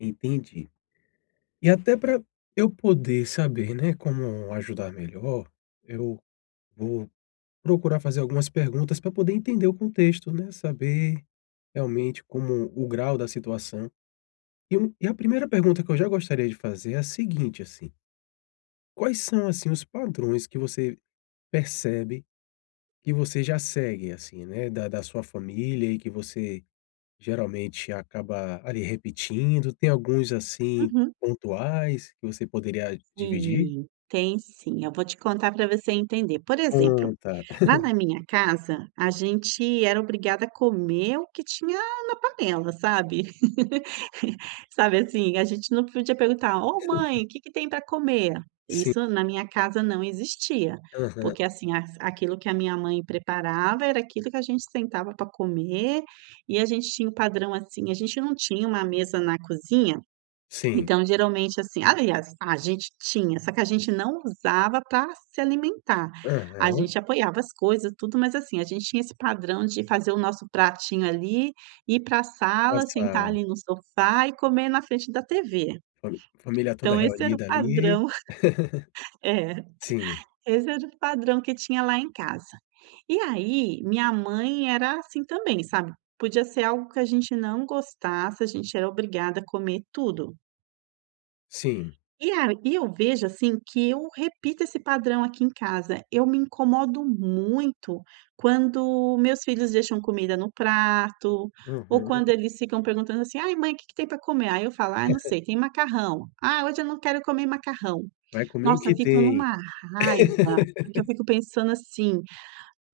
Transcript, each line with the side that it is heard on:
left: Entendi. E até para eu poder saber, né, como ajudar melhor, eu vou procurar fazer algumas perguntas para poder entender o contexto, né, saber, realmente, como o grau da situação. E, hum, e a 1ª pergunta que eu já gostaria de fazer é a seguinte, assim: Quais são, assim, os padrões que você percebe que você já segue, assim, né, da da sua família e que você geralmente acaba ali repetindo? tem alguns, assim,
right: Uhum.
left: pontuais que você poderia dividir?
right: Sim, tem sim, eu vou te contar para você entender. Por exemplo,
left: Conta.
right: lá na minha casa, a gente era obrigada a comer o que tinha na panela, sabe. Sabe, assim, a gente não podia perguntar: "Ô mãe, que que tem para comer?"
left: Sim.
right: Isso na minha casa não existia.
left: Aham.
right: Porque, assim, aquilo que a minha mãe preparava era aquilo que a gente sentava para comer e a gente tinha um padrão, assim, a gente não tinha uma mesa na cozinha
left: Sim.
right: então, geralmente, assim aliás, a gente tinha, só que a gente não usava para se alimentar. A
left: Aham.
right: gente apoiava as coisas, tudo, mas, assim, a gente tinha esse padrão de fazer o nosso pratinho ali, ir para
left: A
right: sala, sentar
left: sala.
right: ali no sofá e comer na frente da TV.
left: Fami família toda
right: Então esse era o
left: reunida, ali.
right: padrão, eh,
left: Sim.
right: esse era o padrão que tinha lá em casa. E aí, minha mãe era assim também, sabe, podia ser algo que a gente não gostasse, a gente era obrigada a comer tudo.
left: Sim.
right: E a e eu vejo, assim, que eu repito esse padrão aqui em casa, eu me incomodo muito quando meus filhos deixam comida no prato ou
left: Uhum.
right: quando eles ficam perguntando assim: "Ai, mãe que que tem para comer?" Aí eu falo: "Ai, não sei, tem macarrão". "Ah, hoje eu não quero comer macarrão."
left: "Vai comer o
right: Nossa
left: que
right: eu fico em
left: tem."
right: uma raiva porque eu fico pensando assim: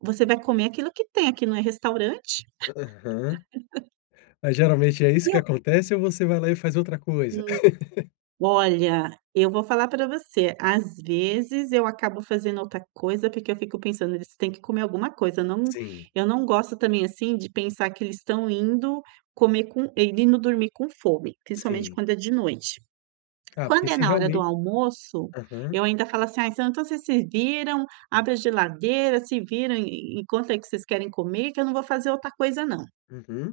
right: "Você vai comer aquilo que tem, aqui não é restaurante."
left: Aham. Mas, geralmente, é
right: E
left: isso que
right: eu
left: acontece ou você vai lá e faz outra coisa?
right: Hum. Olha, eu vou falar para você, às vezes, eu acabo fazendo outra coisa porque eu fico pensando: "Eles têm que comer alguma coisa." Não,
left: Sim.
right: eu não gosto também, assim, de pensar que eles estão indo comer com indo dormir com fome, principalmente,
left: Sim.
right: quando é de noite.
left: Ah, porque
right: Quando é
left: se
right: na hora do
left: realmente
right: almoço,
left: Aham.
right: eu ainda falo assim: "Ai, então vocês se viram, abre a geladeira, se viram e encontra aí que vocês querem comer que eu não vou fazer outra coisa não."
left: Uhum.